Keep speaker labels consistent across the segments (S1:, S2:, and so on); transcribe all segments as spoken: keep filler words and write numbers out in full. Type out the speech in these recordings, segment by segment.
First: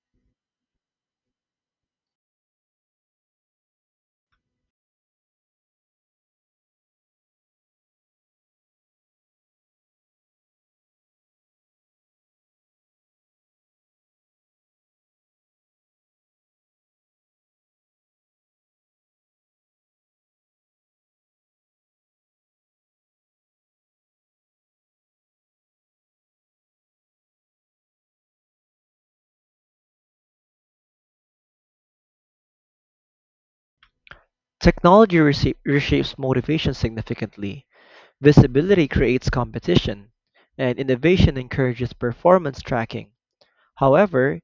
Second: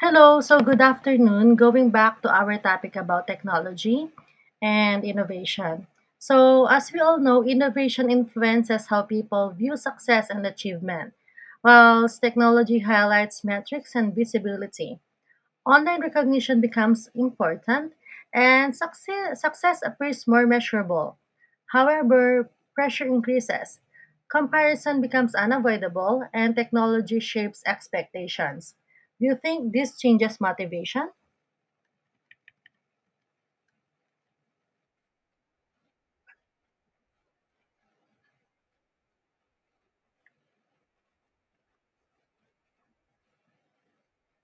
S1: Hello, so good afternoon. Going back to our topic about technology and innovation. So, as we all know, innovation influences how people view success and achievement, whilst technology highlights metrics and visibility. Online recognition becomes important and success, success appears more measurable. However, pressure increases. Comparison becomes unavoidable and technology shapes expectations. Do you think this changes motivation?
S2: Technology resha- reshapes motivation significantly, visibility creates competition, and innovation encourages performance tracking. However,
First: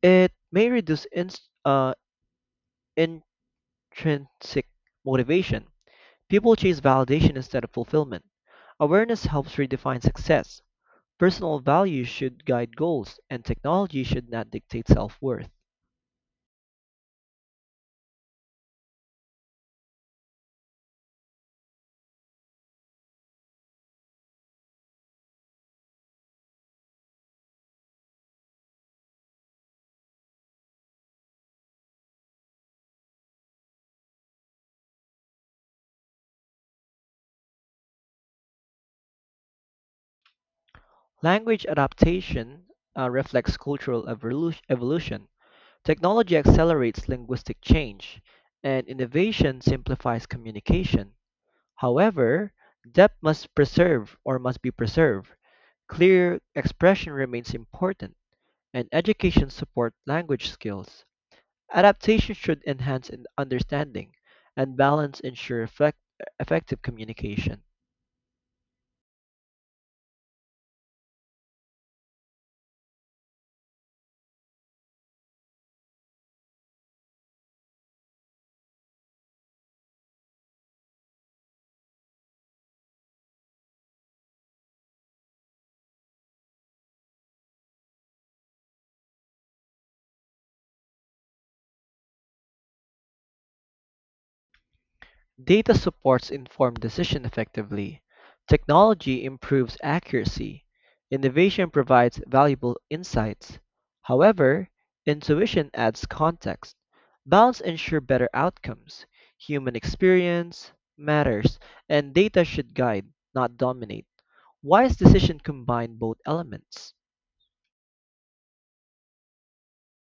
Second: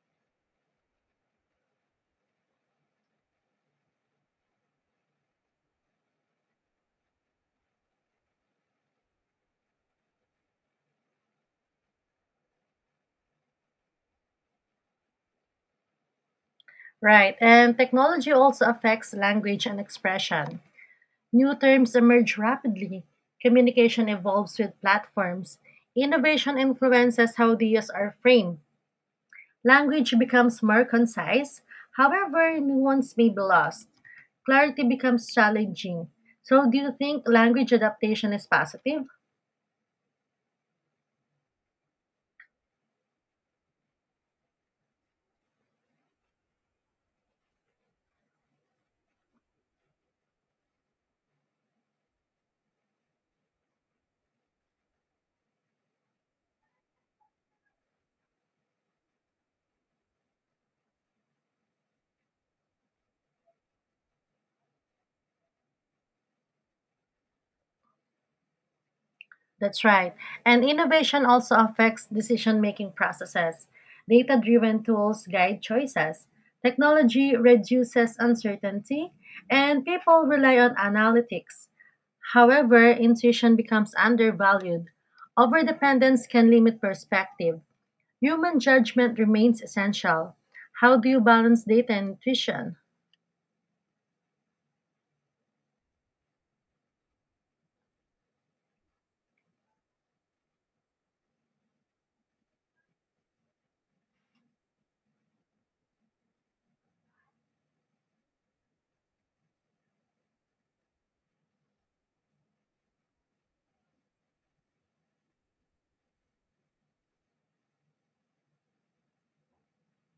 S2: it may reduce ins uh, intrinsic motivation. People chase validation instead of fulfillment. Awareness helps redefine success. Personal values should guide goals, and technology should not dictate self worth.
S1: Right, and technology also affects language and expression. New terms emerge rapidly, communication evolves with platforms, innovation influences how the ideas are framed, language becomes more concise, however, nuance may be lost. Clarity becomes challenging. So, do you think language adaptation is positive?
S2: Language adaptation uh, reflects cultural evolu- evolution. Technology accelerates linguistic change, and innovation simplifies communication. However, depth must preserve or must be preserved. Clear expression remains important, and education support language skills. Adaptation should enhance in- understanding, and balance ensure effect- effective communication.
S1: That's right. And innovation also affects decision making processes. Data driven tools guide choices. Technology reduces uncertainty, and people rely on analytics. However, intuition becomes undervalued. Overdependence can limit perspective. Human judgment remains essential. How do you balance data and intuition?
S2: Data supports informed decision effectively, technology improves accuracy, innovation provides valuable insights. However, intuition adds context. Balance ensures better outcomes. Human experience matters, and data should guide, not dominate. Wise decision combine both elements.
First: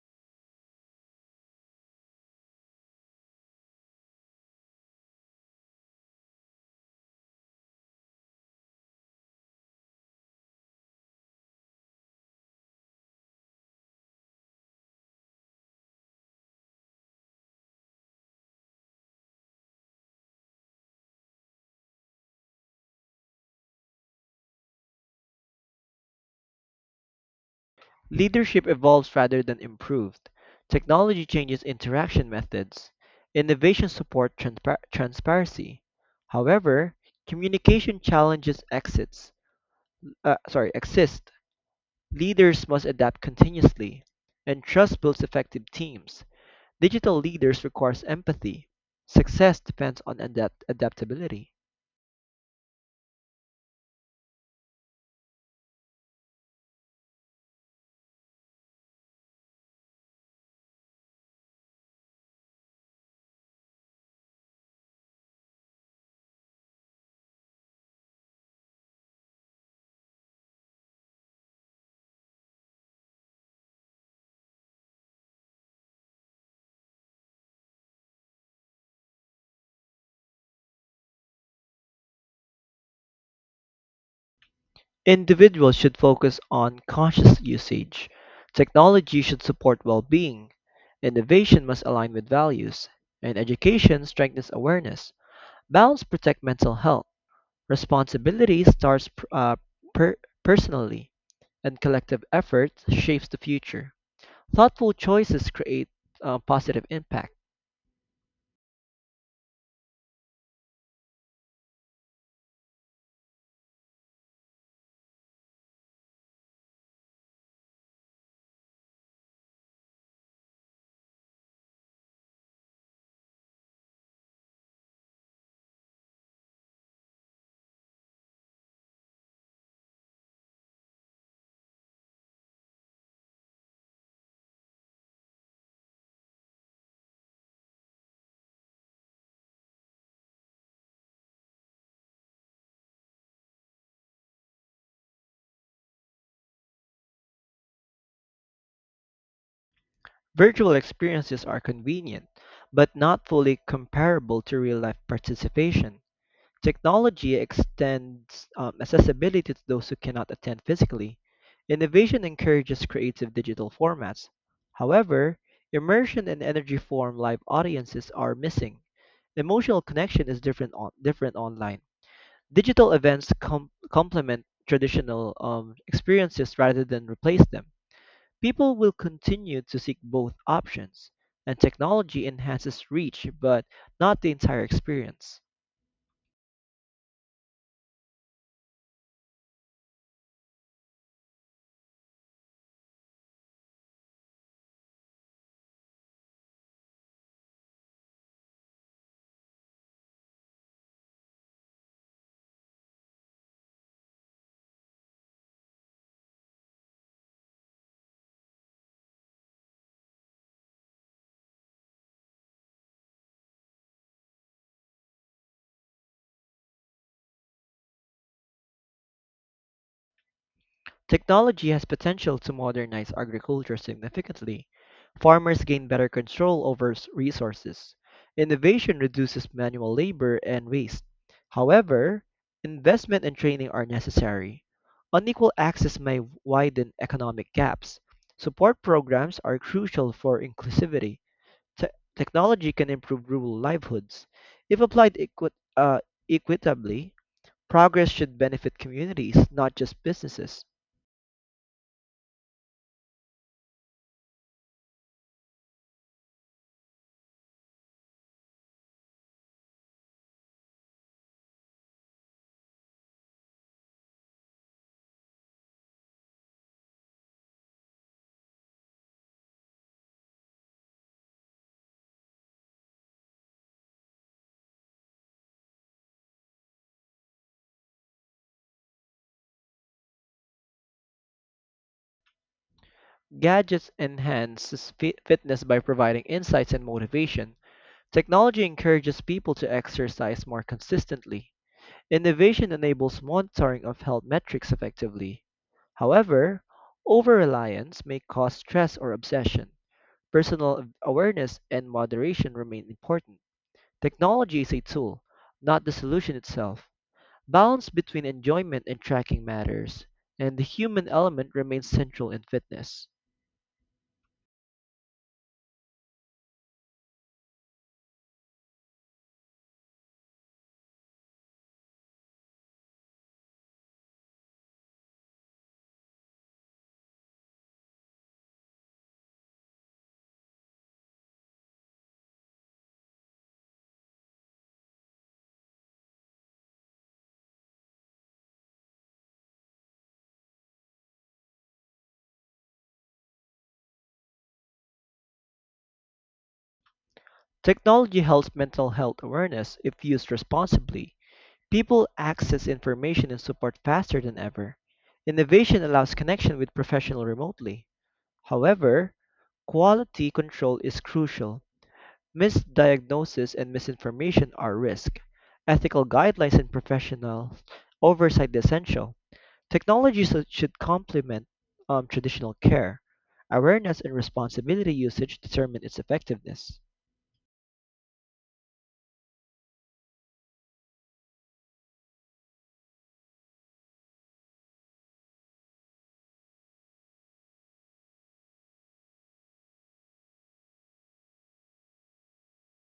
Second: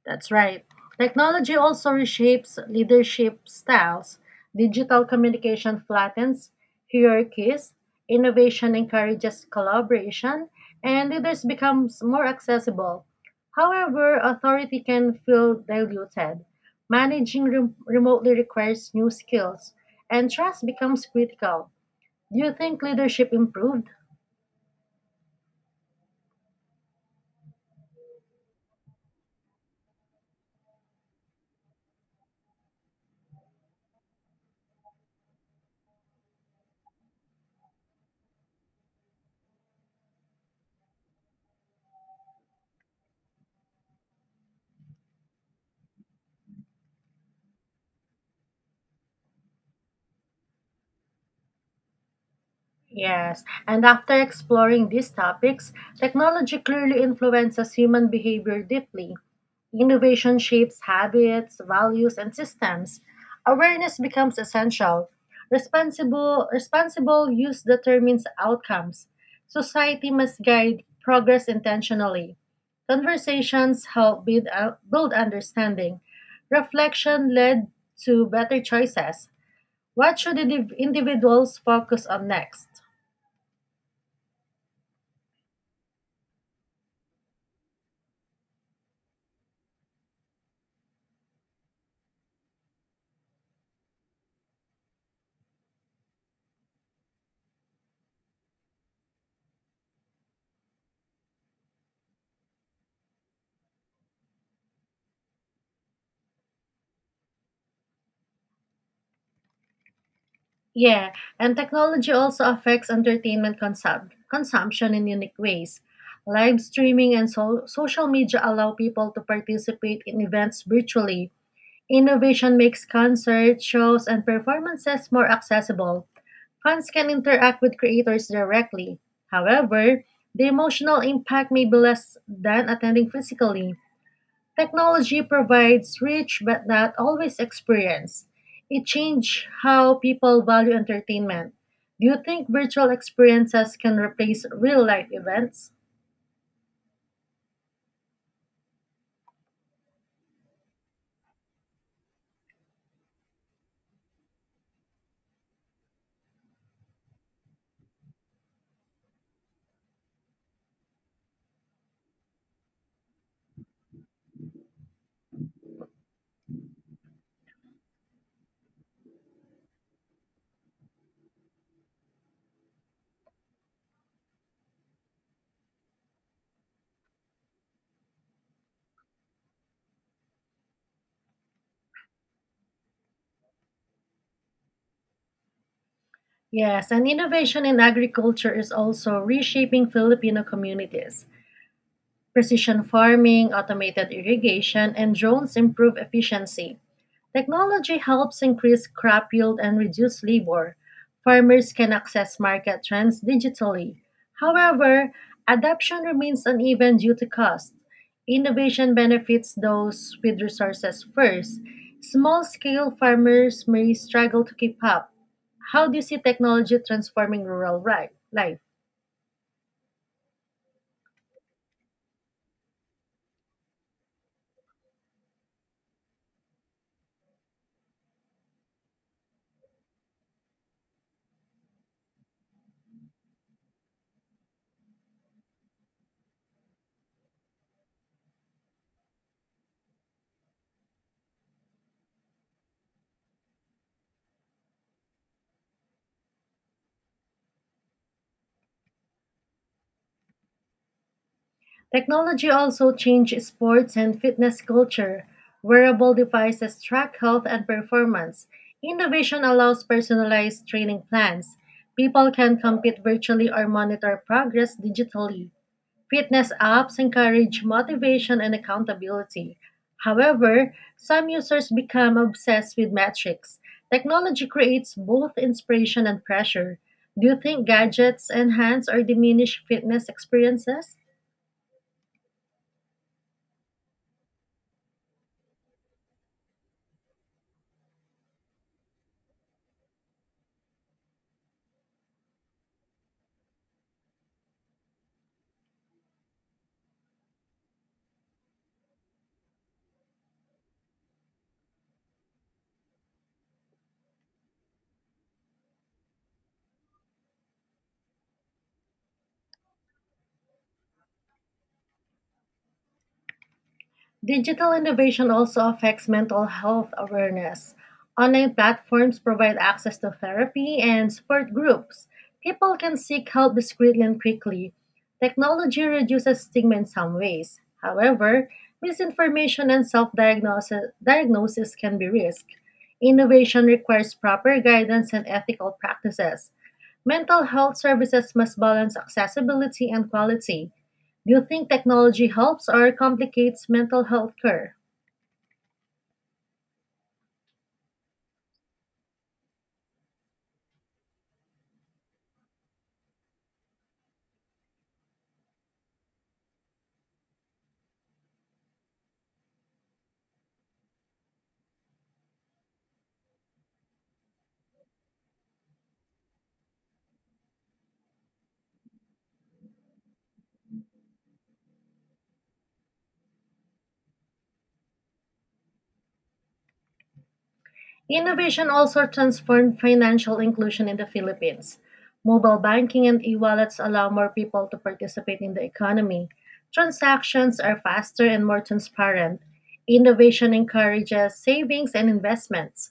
S1: That's right. Technology also reshapes leadership styles. Digital communication flattens hierarchies, innovation encourages collaboration, and leaders becomes more accessible. However, authority can feel diluted. Managing rem- remotely requires new skills, and trust becomes critical. Do you think leadership improved?
S2: Leadership evolves rather than improved. Technology changes interaction methods. Innovation support transpar- transparency. However, communication challenges exits. Uh, sorry, exist. Leaders must adapt continuously, and trust builds effective teams. Digital leaders requires empathy. Success depends on adapt- adaptability.
S1: Yes, and after exploring these topics, technology clearly influences human behavior deeply. Innovation shapes habits, values, and systems. Awareness becomes essential. Responsible, responsible use determines outcomes. Society must guide progress intentionally. Conversations help build, uh, build understanding. Reflection led to better choices. What should indiv- individuals focus on next?
S2: Individuals should focus on conscious usage. Technology should support well being. Innovation must align with values. And education strengthens awareness. Balance protects mental health. Responsibility starts uh, per- personally, and collective effort shapes the future. Thoughtful choices create uh, positive impact.
S1: Yeah, and technology also affects entertainment consum- consumption in unique ways. Live streaming and so- social media allow people to participate in events virtually. Innovation makes concerts, shows, and performances more accessible. Fans can interact with creators directly. However, the emotional impact may be less than attending physically. Technology provides rich but not always experience. It changed how people value entertainment. Do you think virtual experiences can replace real life events?
S2: Virtual experiences are convenient, but not fully comparable to real life participation. Technology extends um, accessibility to those who cannot attend physically. Innovation encourages creative digital formats. However, immersion and energy form live audiences are missing. Emotional connection is different on, different online. Digital events com- complement traditional um, experiences rather than replace them. People will continue to seek both options, and technology enhances reach but not the entire experience.
S1: Yes, and innovation in agriculture is also reshaping Filipino communities. Precision farming, automated irrigation, and drones improve efficiency. Technology helps increase crop yield and reduce labor. Farmers can access market trends digitally. However, adoption remains uneven due to cost. Innovation benefits those with resources first. Small scale farmers may struggle to keep up. How do you see technology transforming rural ri- life?
S2: Technology has potential to modernize agriculture significantly. Farmers gain better control over s- resources. Innovation reduces manual labor and waste. However, investment and training are necessary. Unequal access may widen economic gaps. Support programs are crucial for inclusivity. Te- technology can improve rural livelihoods if applied equi- uh, equitably. Progress should benefit communities, not just businesses.
S1: Technology also changed sports and fitness culture. Wearable devices track health and performance. Innovation allows personalized training plans. People can compete virtually or monitor progress digitally. Fitness apps encourage motivation and accountability. However, some users become obsessed with metrics. Technology creates both inspiration and pressure. Do you think gadgets enhance or diminish fitness experiences?
S2: Gadgets enhance fi- fitness by providing insights and motivation. Technology encourages people to exercise more consistently. Innovation enables monitoring of health metrics effectively. However, over-reliance may cause stress or obsession. Personal awareness and moderation remain important. Technology is a tool, not the solution itself. Balance between enjoyment and tracking matters, and the human element remains central in fitness.
S1: Digital innovation also affects mental health awareness. Online platforms provide access to therapy and support groups. People can seek help discreetly and quickly. Technology reduces stigma in some ways. However, misinformation and self diagnosis can be risked. Innovation requires proper guidance and ethical practices. Mental health services must balance accessibility and quality. Do you think technology helps or complicates mental health care?
S2: Technology helps mental health awareness if used responsibly. People access information and support faster than ever. Innovation allows connection with professionals remotely. However, quality control is crucial. Misdiagnosis and misinformation are risk. Ethical guidelines and professional oversight essential. Technology should should complement um, traditional care. Awareness and responsibility usage determine its effectiveness.
S1: Innovation also transformed financial inclusion in the Philippines. Mobile banking and e wallets allow more people to participate in the economy. Transactions are faster and more transparent. Innovation encourages savings and investments.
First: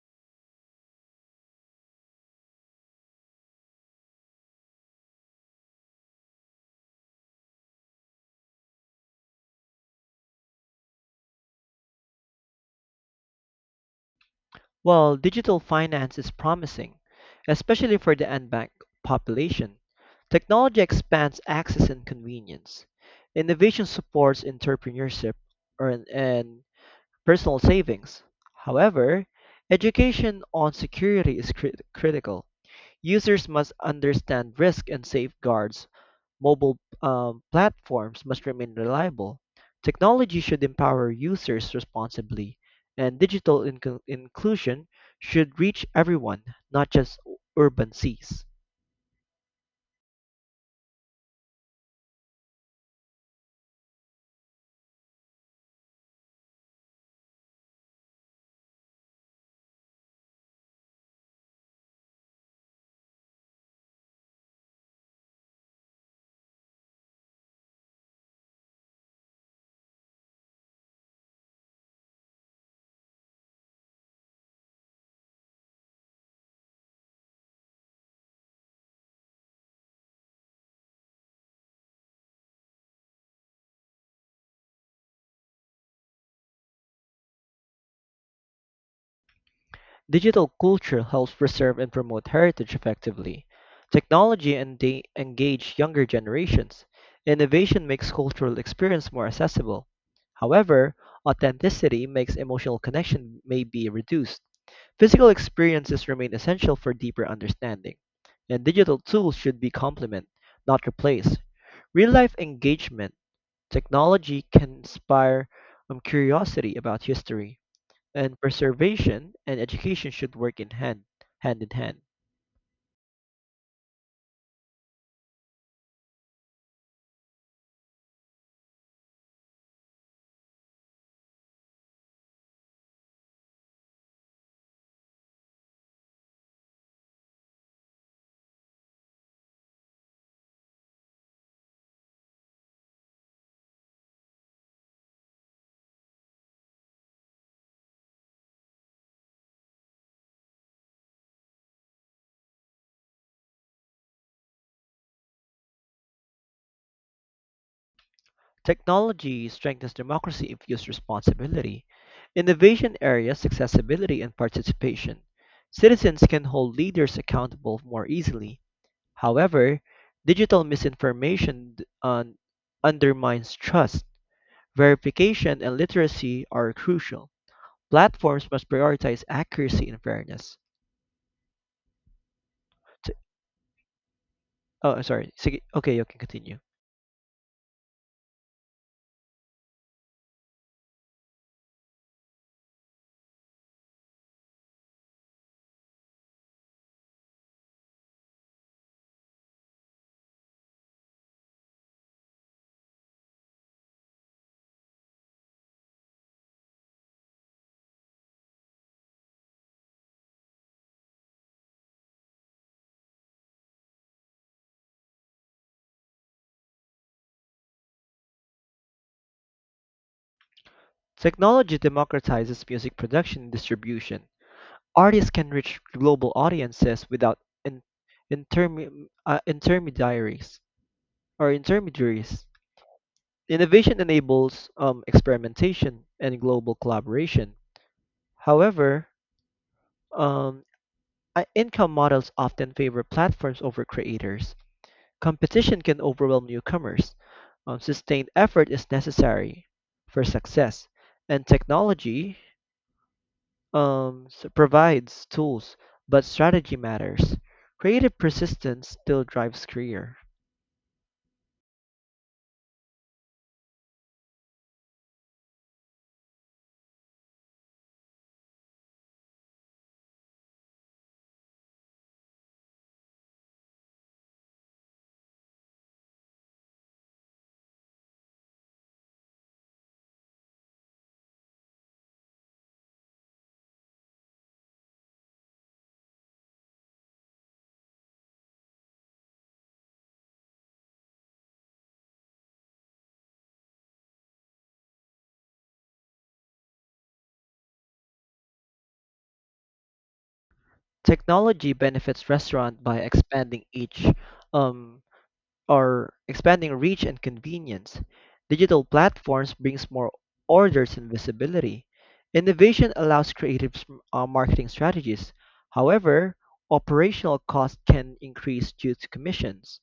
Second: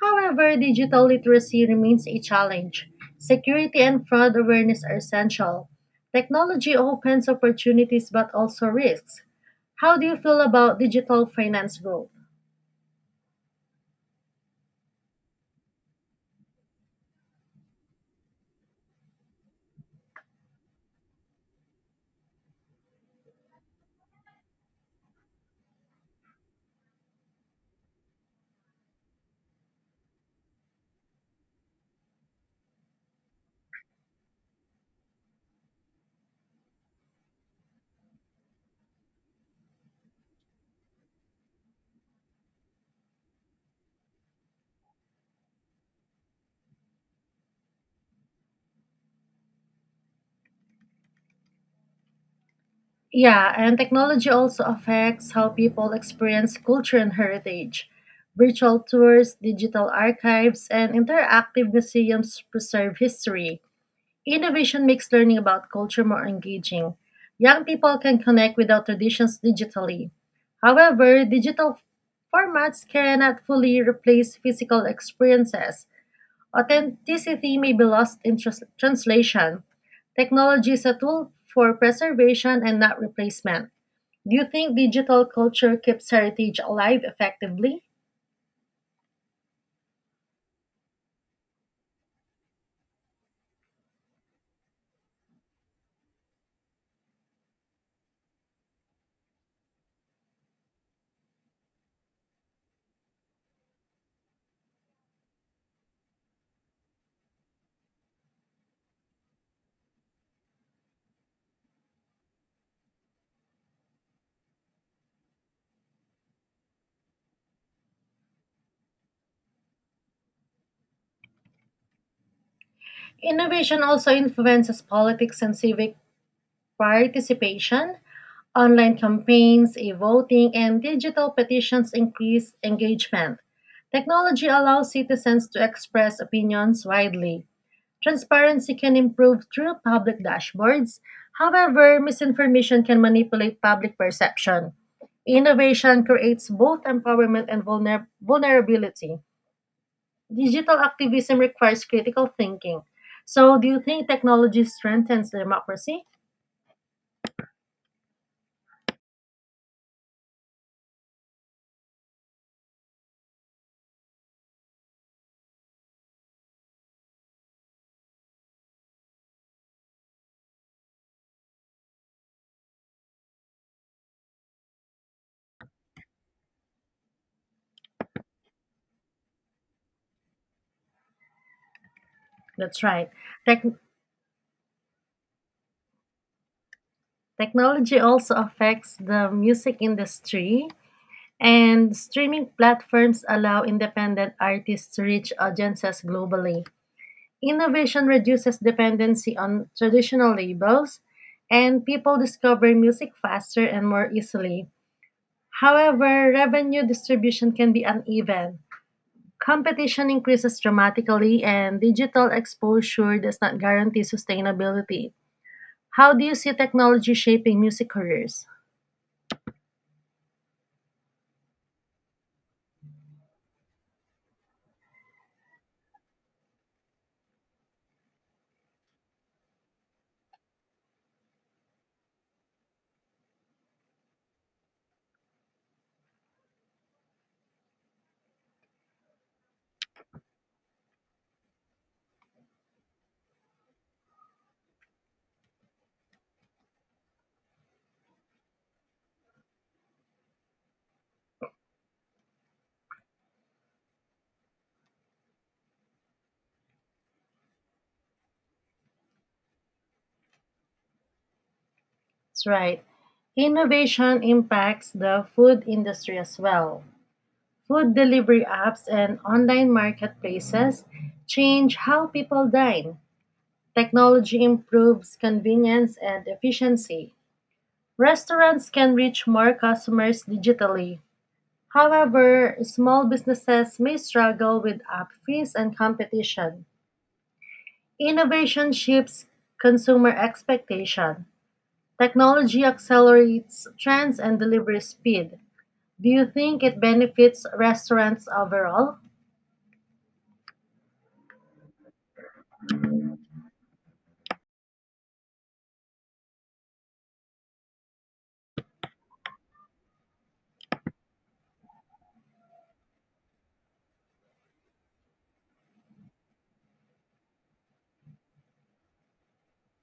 S1: However, digital literacy remains a challenge. Security and fraud awareness are essential. Technology opens opportunities but also risks. How do you feel about digital finance growth?
S2: While digital finance is promising, especially for the unbanked population, technology expands access and convenience. Innovation supports entrepreneurship or, and personal savings. However, education on security is crit- critical. Users must understand risk and safeguards mobile um, platforms must remain reliable. Technology should empower users responsibly, and digital inclu- inclusion should reach everyone, not just u- urban seas.
S1: Yeah, and technology also affects how people experience culture and heritage. Virtual tours, digital archives, and interactive museums preserve history. Innovation makes learning about culture more engaging. Young people can connect with our traditions digitally. However, digital formats cannot fully replace physical experiences. Authenticity may be lost in trans- translation. Technology is a tool for preservation and not replacement. Do you think digital culture keeps heritage alive effectively?
S2: Digital culture helps preserve and promote heritage effectively. Technology and de- engage younger generations. Innovation makes cultural experience more accessible. However, authenticity makes emotional connection may be reduced. Physical experiences remain essential for deeper understanding, and digital tools should be complement, not replace. Real life engagement, technology can inspire um, curiosity about history, and preservation and education should work in hand, hand in hand.
S1: Innovation also influences politics and civic participation. Online campaigns, e voting, and digital petitions increase engagement. Technology allows citizens to express opinions widely. Transparency can improve through public dashboards. However, misinformation can manipulate public perception. Innovation creates both empowerment and vulner- vulnerability. Digital activism requires critical thinking. So, do you think technology strengthens democracy?
S2: Technology strengthens democracy if used responsibly. Innovation areas accessibility and participation. Citizens can hold leaders accountable more easily. However, digital misinformation d- un- undermines trust. Verification and literacy are crucial. Platforms must prioritize accuracy and fairness.
S1: That's right.
S2: T-
S1: Tech
S2: oh, sorry. sig- Okay, you can continue.
S1: Technology also affects the music industry, and streaming platforms allow independent artists to reach audiences globally. Innovation reduces dependency on traditional labels, and people discover music faster and more easily. However, revenue distribution can be uneven. Competition increases dramatically, and digital exposure does not guarantee sustainability. How do you see technology shaping music careers?
S2: Technology democratizes music production and distribution. Artists can reach global audiences without in- intermi- uh, intermediaries or intermediaries. Innovation enables um, experimentation and global collaboration. However, Um, I- income models often favor platforms over creators. Competition can overwhelm newcomers. Um, sustained effort is necessary for success, and technology um, s- provides tools, but strategy matters. Creative persistence still drives career.
S1: That's right. Innovation impacts the food industry as well. Food delivery apps and online marketplaces change how people dine. Technology improves convenience and efficiency. Restaurants can reach more customers digitally. However, small businesses may struggle with app fees and competition. Innovation shifts consumer expectation. Technology accelerates trends and delivery speed. Do you think it benefits restaurants overall?
S2: Technology benefits restaurant by expanding each um, are expanding reach and convenience. Digital platforms brings more orders and visibility. Innovation allows creative s- uh, marketing strategies. However, operational costs can increase due to commissions.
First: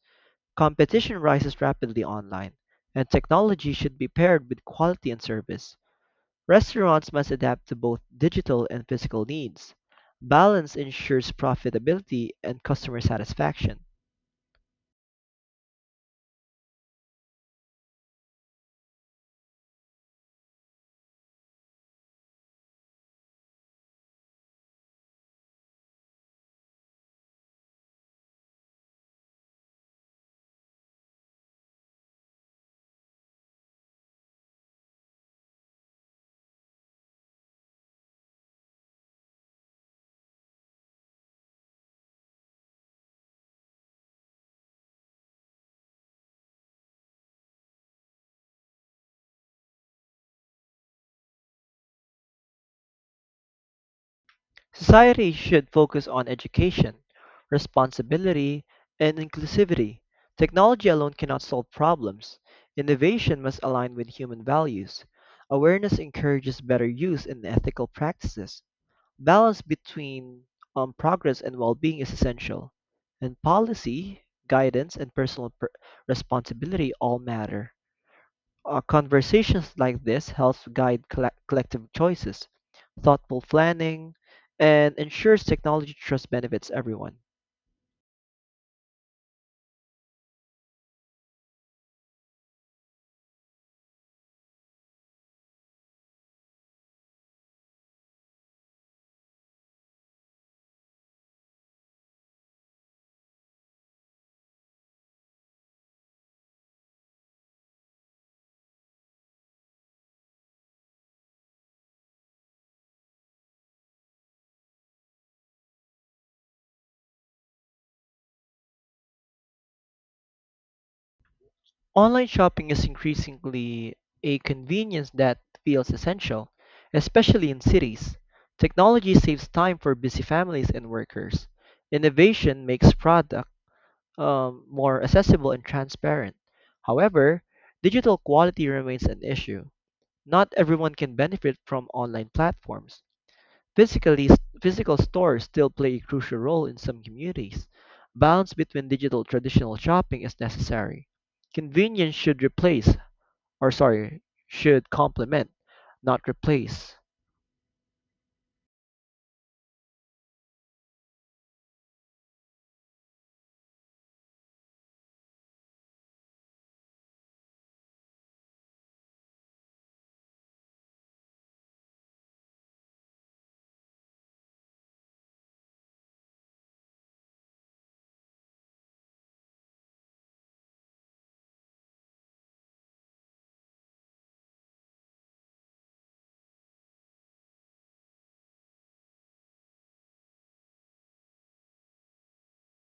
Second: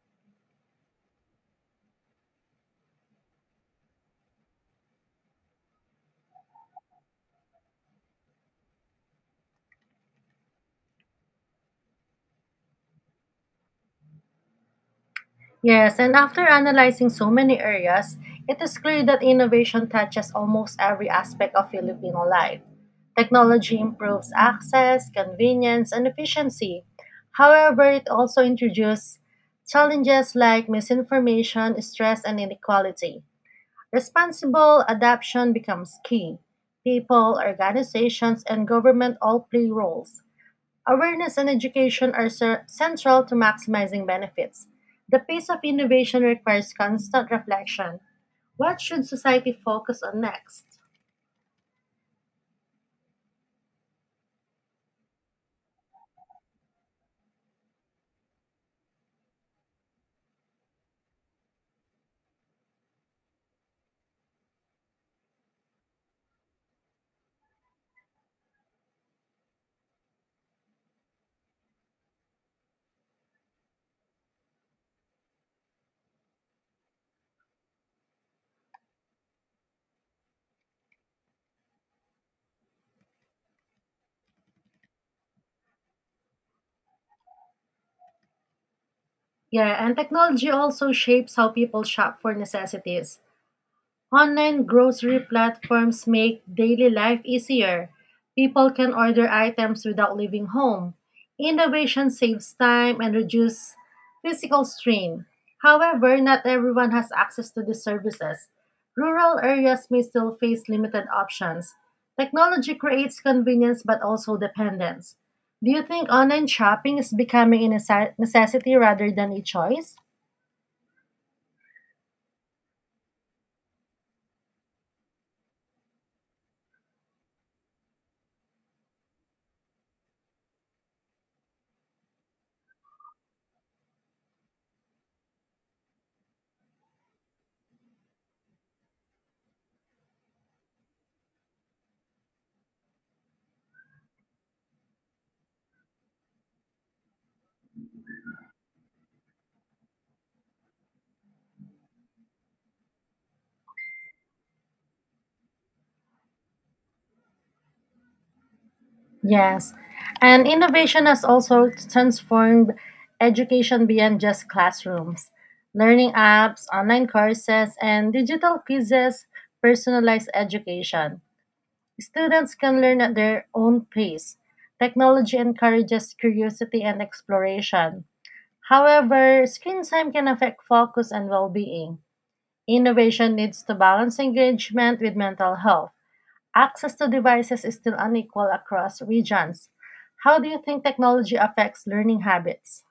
S2: Competition rises rapidly online, and technology should be paired with quality and service. Restaurants must adapt to both digital and physical needs. Balance ensures profitability and customer satisfaction.
S1: Yes, and after analyzing so many areas, it is clear that innovation touches almost every aspect of Filipino life. Technology improves access, convenience, and efficiency. However, it also introduces challenges like misinformation, stress, and inequality. Responsible adaptation becomes key. People, organizations, and government all play roles. Awareness and education are cer- central to maximizing benefits. The pace of innovation requires constant reflection. What should society focus on next?
S2: Society should focus on education, responsibility, and inclusivity. Technology alone cannot solve problems. Innovation must align with human values. Awareness encourages better use and ethical practices. Balance between um, progress and well being is essential. And policy, guidance, and personal per- responsibility all matter. Uh, conversations like this helps guide colle- collective choices, thoughtful planning, and ensures technology trust benefits everyone.
S1: Yeah, and technology also shapes how people shop for necessities. Online grocery platforms make daily life easier. People can order items without leaving home. Innovation saves time and reduces physical strain. However, not everyone has access to these services. Rural areas may still face limited options. Technology creates convenience but also dependence. Do you think online shopping is becoming a necess- necessity rather than a choice?
S2: Online shopping is increasingly a convenience that feels essential, especially in cities. Technology saves time for busy families and workers. Innovation makes product um, more accessible and transparent. However, digital quality remains an issue. Not everyone can benefit from online platforms Physically, physical stores still play a crucial role in some communities. Balance between digital traditional shopping is necessary. Convenience should replace, or sorry, should complement, not replace.
S1: Yes. And innovation has also transformed education beyond just classrooms. Learning apps, online courses, and digital quizzes personalize education. Students can learn at their own pace. Technology encourages curiosity and exploration. However, screen time can affect focus and well being. Innovation needs to balance engagement with mental health. Access to devices is still unequal across regions. How do you think technology affects learning habits?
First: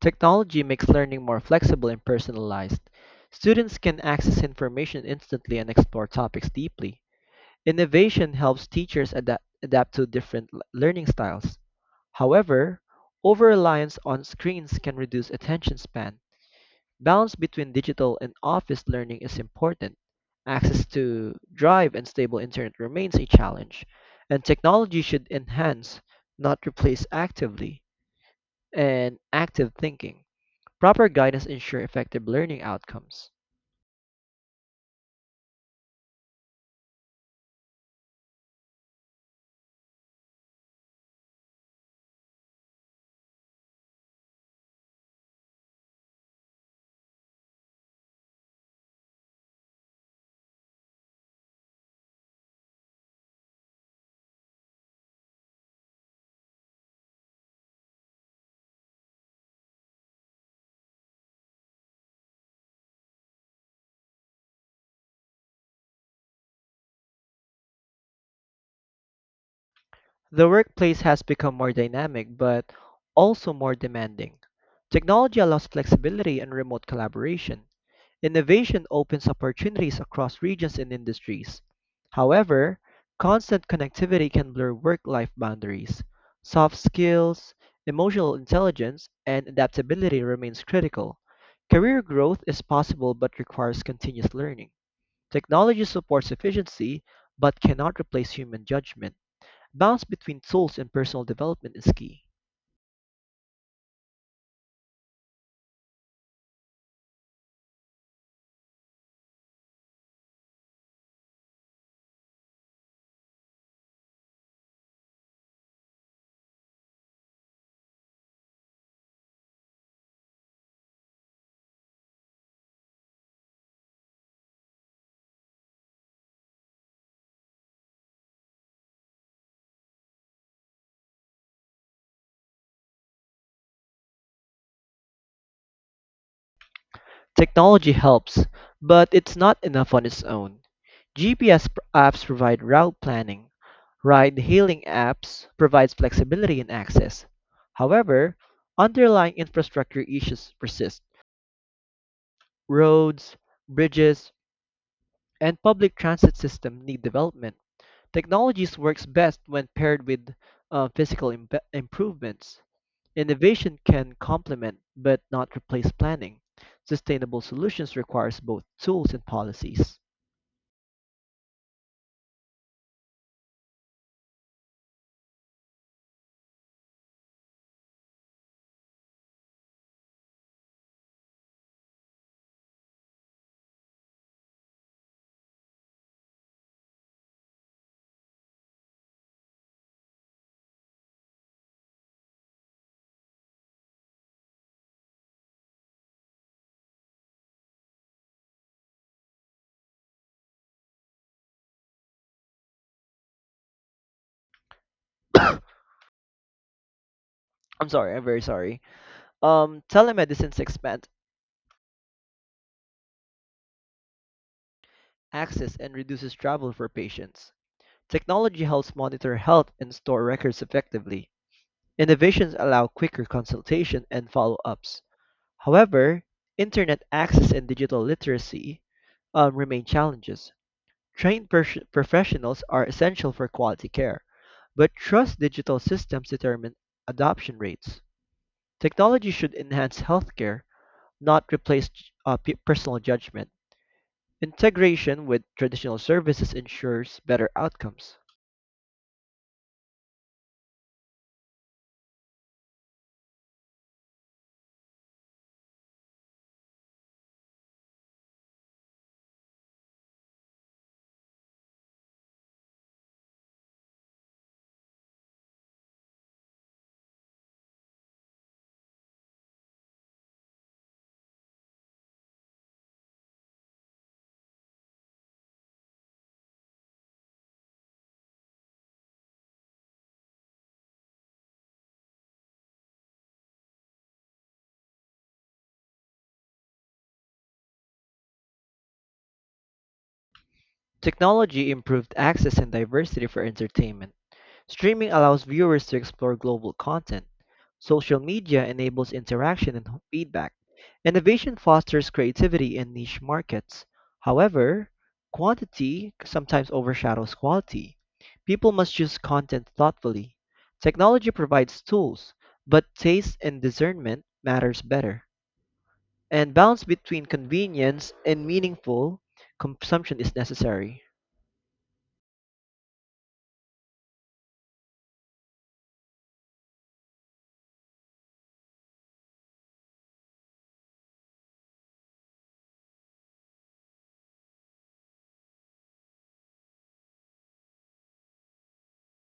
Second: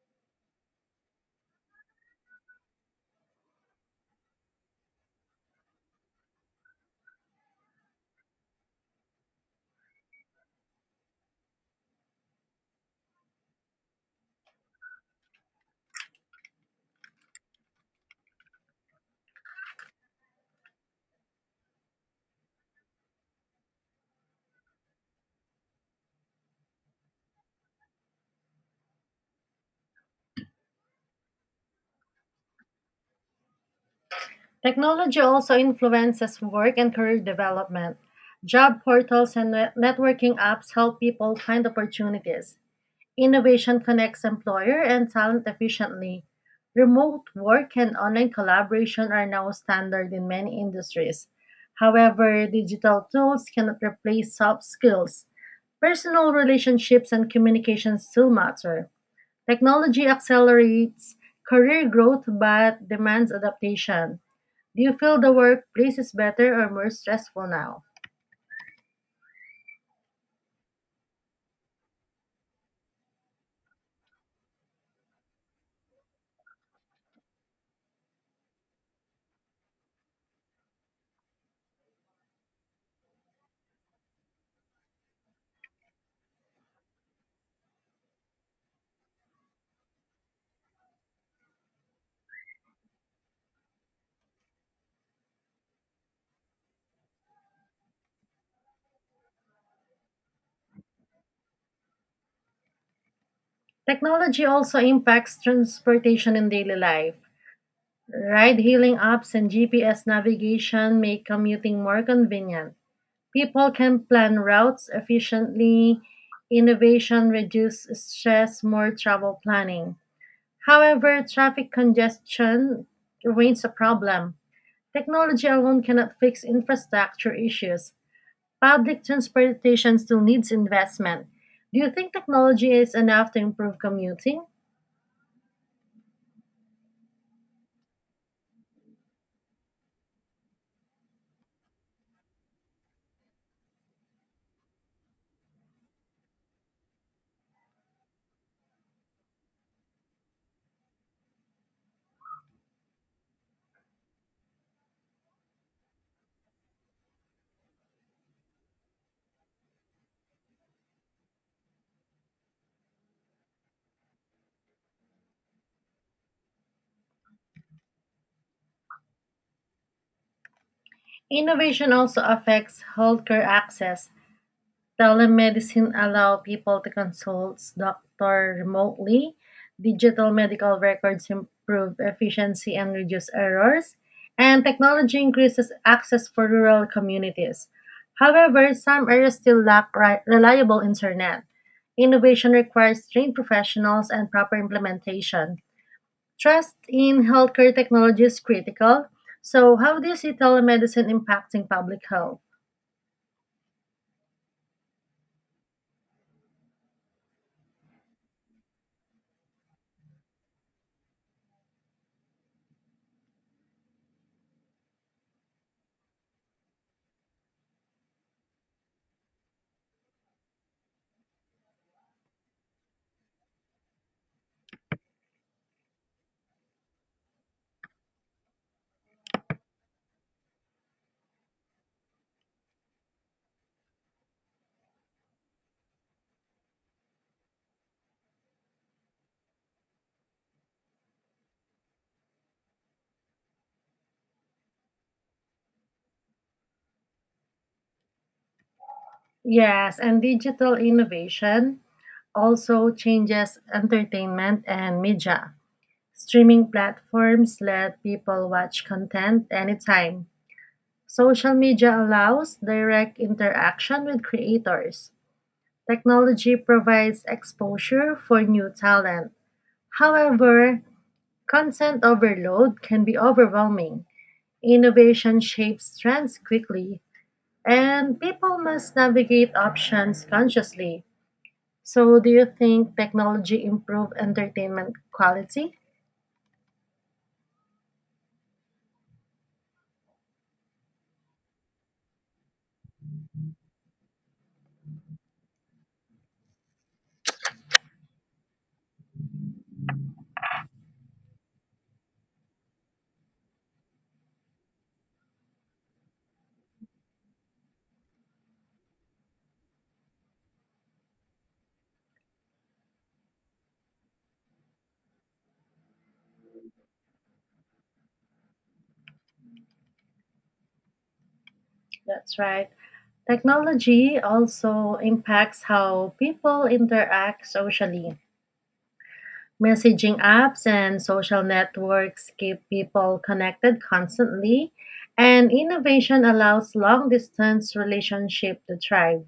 S2: Technology makes learning more flexible and personalized. Students can access information instantly and explore topics deeply. Innovation helps teachers adapt, adapt to different l- learning styles. However, over reliance on screens can reduce attention span. Balance between digital and office learning is important. Access to drive and stable internet remains a challenge, and technology should enhance, not replace actively and active thinking. Proper guidance ensure effective learning outcomes.
S1: Technology also influences work and career development. Job portals and net- networking apps help people find opportunities. Innovation connects employer and talent efficiently. Remote work and online collaboration are now standard in many industries. However, digital tools cannot replace soft skills. Personal relationships and communication still matter. Technology accelerates career growth but demands adaptation. Do you feel the workplace is better or more stressful now?
S2: The workplace has become more dynamic but also more demanding. Technology allows flexibility and remote collaboration. Innovation opens opportunities across regions and industries. However, constant connectivity can blur work-life boundaries. Soft skills, emotional intelligence, and adaptability remains critical. Career growth is possible but requires continuous learning. Technology supports efficiency but cannot replace human judgment. Balance between tools and personal development is key.
S1: Technology also impacts transportation in daily life. Ride hailing apps and G P S navigation make commuting more convenient. People can plan routes efficiently, innovation reduce stress, more travel planning. However, traffic congestion remains a problem. Technology alone cannot fix infrastructure issues. Public transportation still needs investment. Do you think technology is enough to improve commuting?
S2: Technology helps, but it's not enough on its own. G P S pr- apps provide route planning, ride hailing apps provides flexibility and access. However, underlying infrastructure issues persist. Roads, bridges, and public transit system need development. Technologies works best when paired with uh, physical imbe- improvements. Innovation can complement but not replace planning. Sustainable solutions requires both tools and policies.
S1: Innovation also affects healthcare access. Telemedicine allow people to consult doctor remotely. Digital medical records improve efficiency and reduce errors. And technology increases access for rural communities. However, some areas still lack ri- reliable internet. Innovation requires trained professionals and proper implementation. Trust in healthcare technology is critical. So, how do you see telemedicine impacting public health?
S2: I'm sorry, I'm very sorry. Um, telemedicine expands access and reduces travel for patients. Technology helps monitor health and store records effectively. Innovations allow quicker consultation and follow ups. However, internet access and digital literacy um, remain challenges. Trained pers- professionals are essential for quality care, but trust digital systems determine adoption rates. Technology should enhance healthcare, not replace uh, pe- personal judgment. Integration with traditional services ensures better outcomes.
S1: Yes, and digital innovation also changes entertainment and media. Streaming platforms let people watch content anytime. Social media allows direct interaction with creators. Technology provides exposure for new talent. However, content overload can be overwhelming. Innovation shapes trends quickly, and people must navigate options consciously. So, do you think technology improve entertainment quality?
S2: Technology improved access and diversity for entertainment. Streaming allows viewers to explore global content. Social media enables interaction and feedback. Innovation fosters creativity in niche markets. However, quantity sometimes overshadows quality. People must choose content thoughtfully. Technology provides tools, but taste and discernment matters better, and balance between convenience and meaningful consumption is necessary.
S1: That's right. Technology also impacts how people interact socially. Messaging apps and social networks keep people connected constantly, and innovation allows long distance relationship to thrive.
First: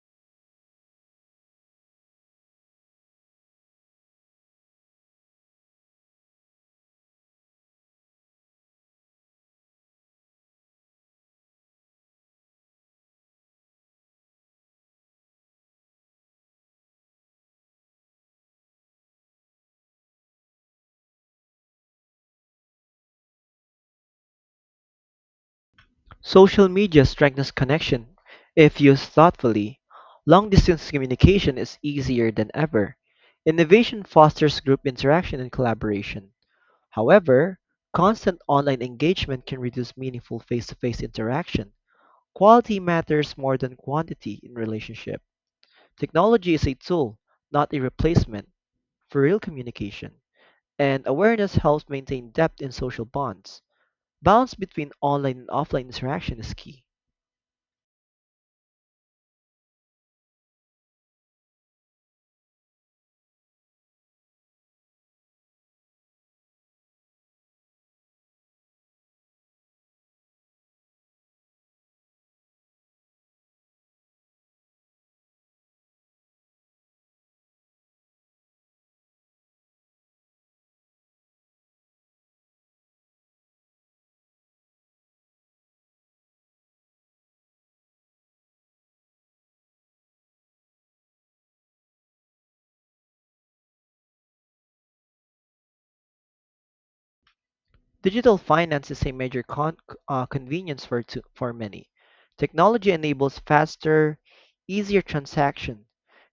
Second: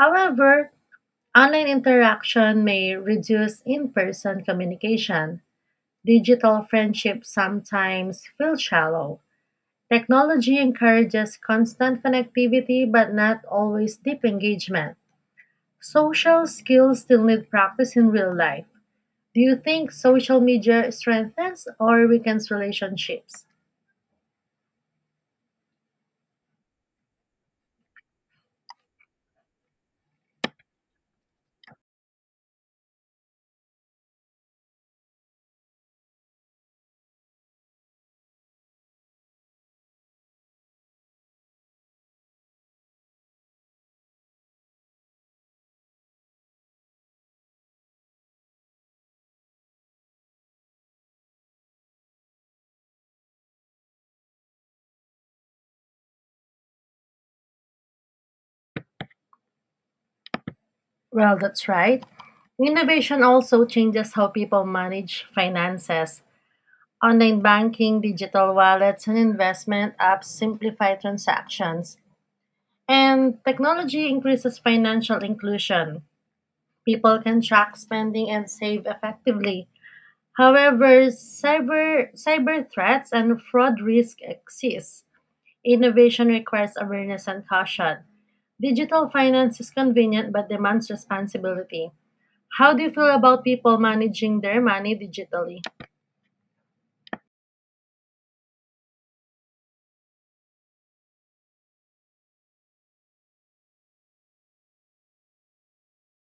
S1: However, online interaction may reduce in person communication. Digital friendships sometimes feel shallow. Technology encourages constant connectivity but not always deep engagement. Social skills still need practice in real life. Do you think social media strengthens or weakens relationships?
S2: Social media strengthens connection if used thoughtfully. Long distance communication is easier than ever. Innovation fosters group interaction and collaboration. However, constant online engagement can reduce meaningful face to face interaction. Quality matters more than quantity in relationship. Technology is a tool, not a replacement for real communication, and awareness helps maintain depth in social bonds. Balance between online and offline interaction is key.
S1: Well, that's right. Innovation also changes how people manage finances. Online banking, digital wallets, and investment apps simplify transactions. And technology increases financial inclusion. People can track spending and save effectively. However, cyber, cyber threats and fraud risk exist. Innovation requires awareness and caution. Digital finance is convenient but demands responsibility. How do you feel about people managing their money digitally?
S2: Digital finance is a major con- uh, convenience for, to- for many. Technology enables faster, easier transaction.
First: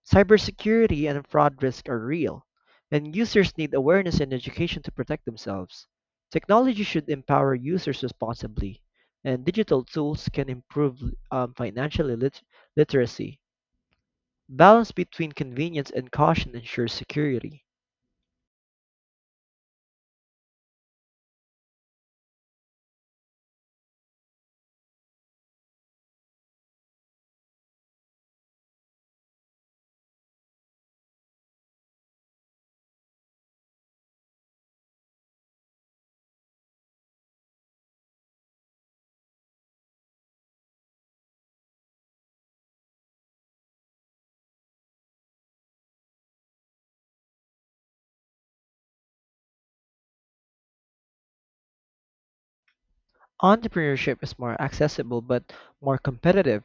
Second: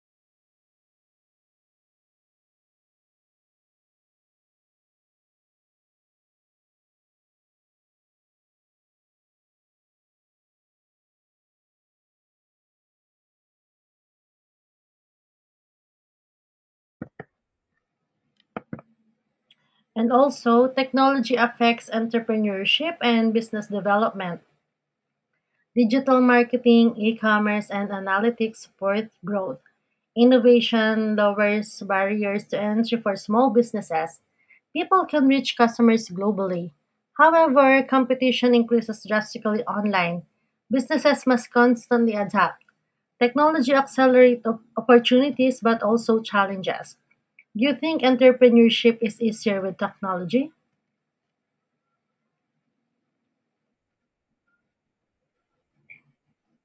S2: Cybersecurity and fraud risk are real, and users need awareness and education to protect themselves. Technology should empower users responsibly, and digital tools can improve um, financial lit- literacy. Balance between convenience and caution ensures security.
S1: And also, technology affects entrepreneurship and business development. Digital marketing, e-commerce, and analytics support growth. Innovation lowers barriers to entry for small businesses. People can reach customers globally. However, competition increases drastically online. Businesses must constantly adapt. Technology accelerates op- opportunities but also challenges. Do you think entrepreneurship is easier with technology?
S2: Entrepreneurship is more accessible but more competitive.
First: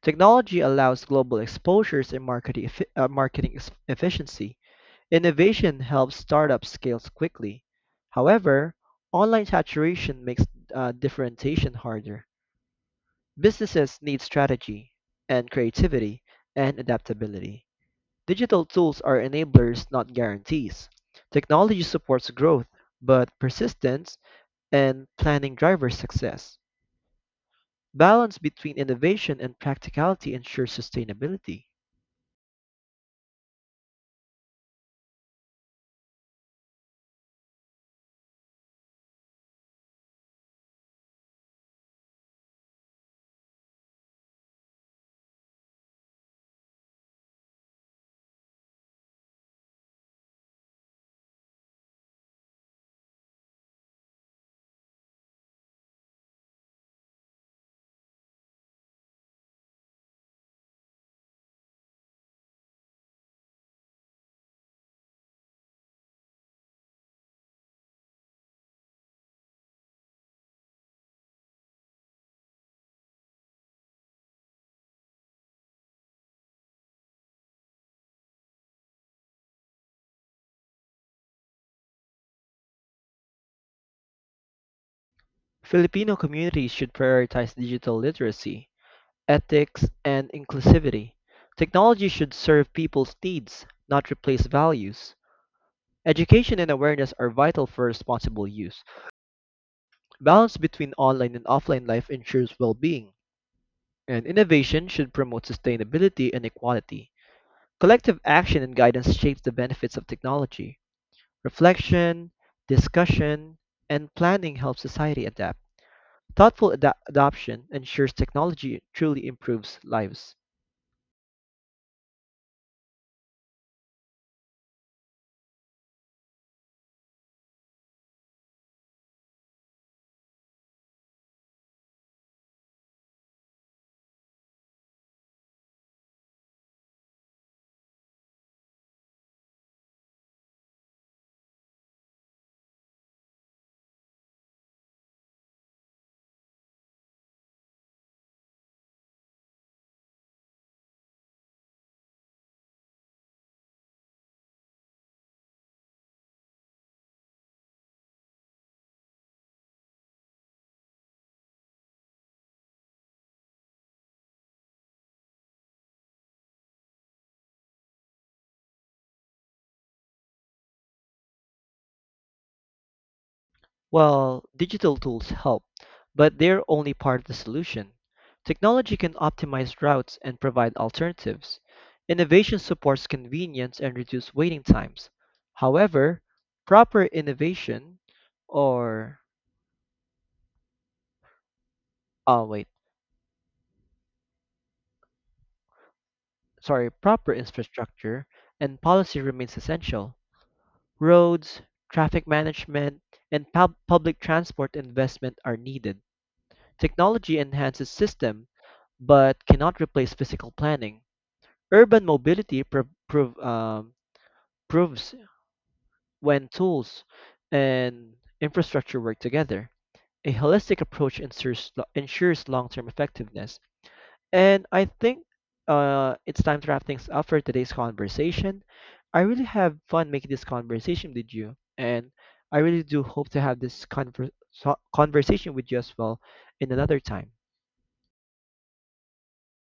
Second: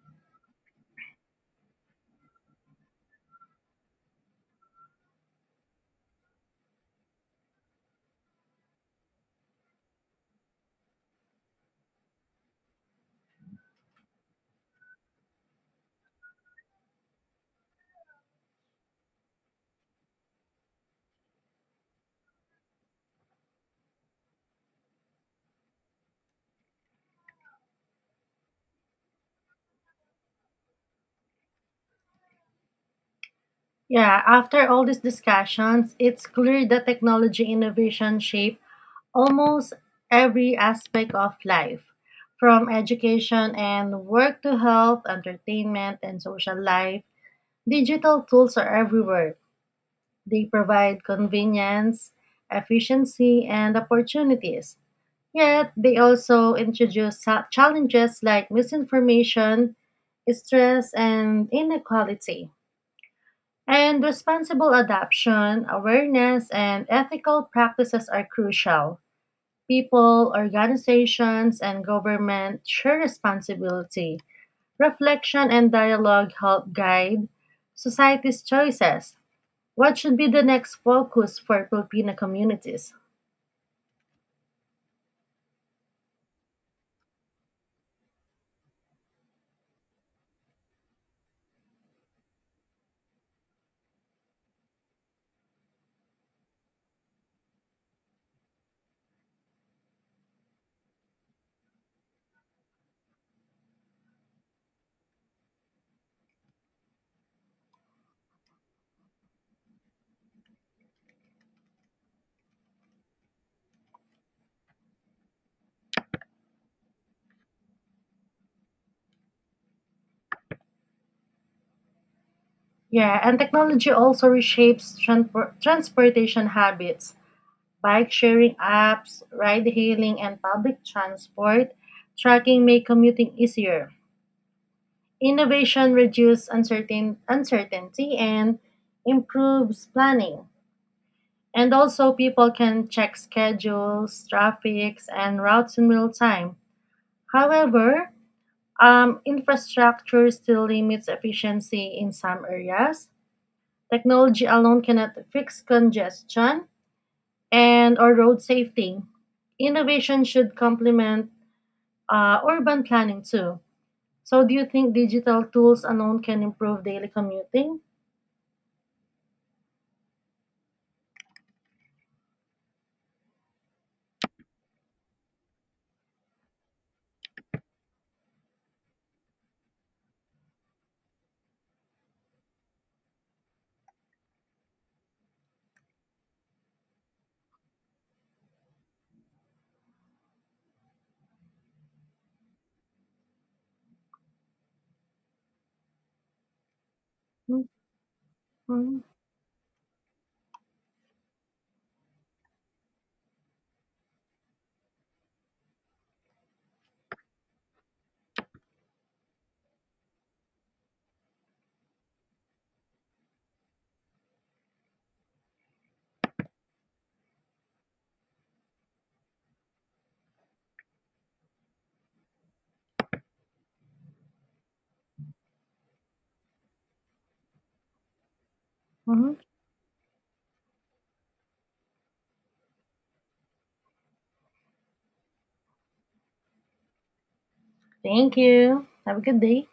S2: Technology allows global exposures and marketing, effi- uh, marketing ex- efficiency. Innovation helps startups scale quickly. However, online saturation makes uh, differentiation harder. Businesses need strategy and creativity and adaptability. Digital tools are enablers, not guarantees. Technology supports growth, but persistence and planning drives success. Balance between innovation and practicality ensures sustainability.
S1: Yeah, after all these discussions, it's clear that technology innovation shapes almost every aspect of life, from education and work to health, entertainment, and social life. Digital tools are everywhere. They provide convenience, efficiency, and opportunities. Yet, they also introduce cha- challenges like misinformation, stress, and inequality. And responsible adoption, awareness, and ethical practices are crucial. People, organizations, and government share responsibility. Reflection and dialogue help guide society's choices. What should be the next focus for Filipino communities?
S2: Filipino communities should prioritize digital literacy, ethics, and inclusivity. Technology should serve people's needs, not replace values. Education and awareness are vital for responsible use. Balance between online and offline life ensures well being. And innovation should promote sustainability and equality. Collective action and guidance shapes the benefits of technology. Reflection, discussion, and planning help society adapt. Thoughtful ada- adoption ensures technology truly improves lives.
S1: Yeah, and technology also reshapes transpor- transportation habits. Bike sharing apps, ride hailing, and public transport tracking make commuting easier. Innovation reduces uncertain- uncertainty and improves planning. And also, people can check schedules, traffics, and routes in real time. However, um, infrastructure still limits efficiency in some areas. Technology alone cannot fix congestion and or road safety. Innovation should complement uh, urban planning too. So, do you think digital tools alone can improve daily commuting?
S2: Well, digital tools help, but they're only part of the solution. Technology can optimize routes and provide alternatives. Innovation supports convenience and reduces waiting times. However, proper innovation or oh wait, sorry, proper infrastructure and
S1: Mhm,
S2: policy remains essential. Roads, traffic management, and pub- public transport investment are needed. Technology enhances system but cannot replace physical planning. Urban mobility pro- prov- um, proves when tools and infrastructure work together. A holistic approach ensures, lo- ensures long term effectiveness. And I think uh, it's time to wrap things up for today's conversation. I
S1: mhm.
S2: really have fun making this conversation with you, and I really do hope to have this conver- so- conversation with you as well in another time.
S1: Thank you. Have a good day.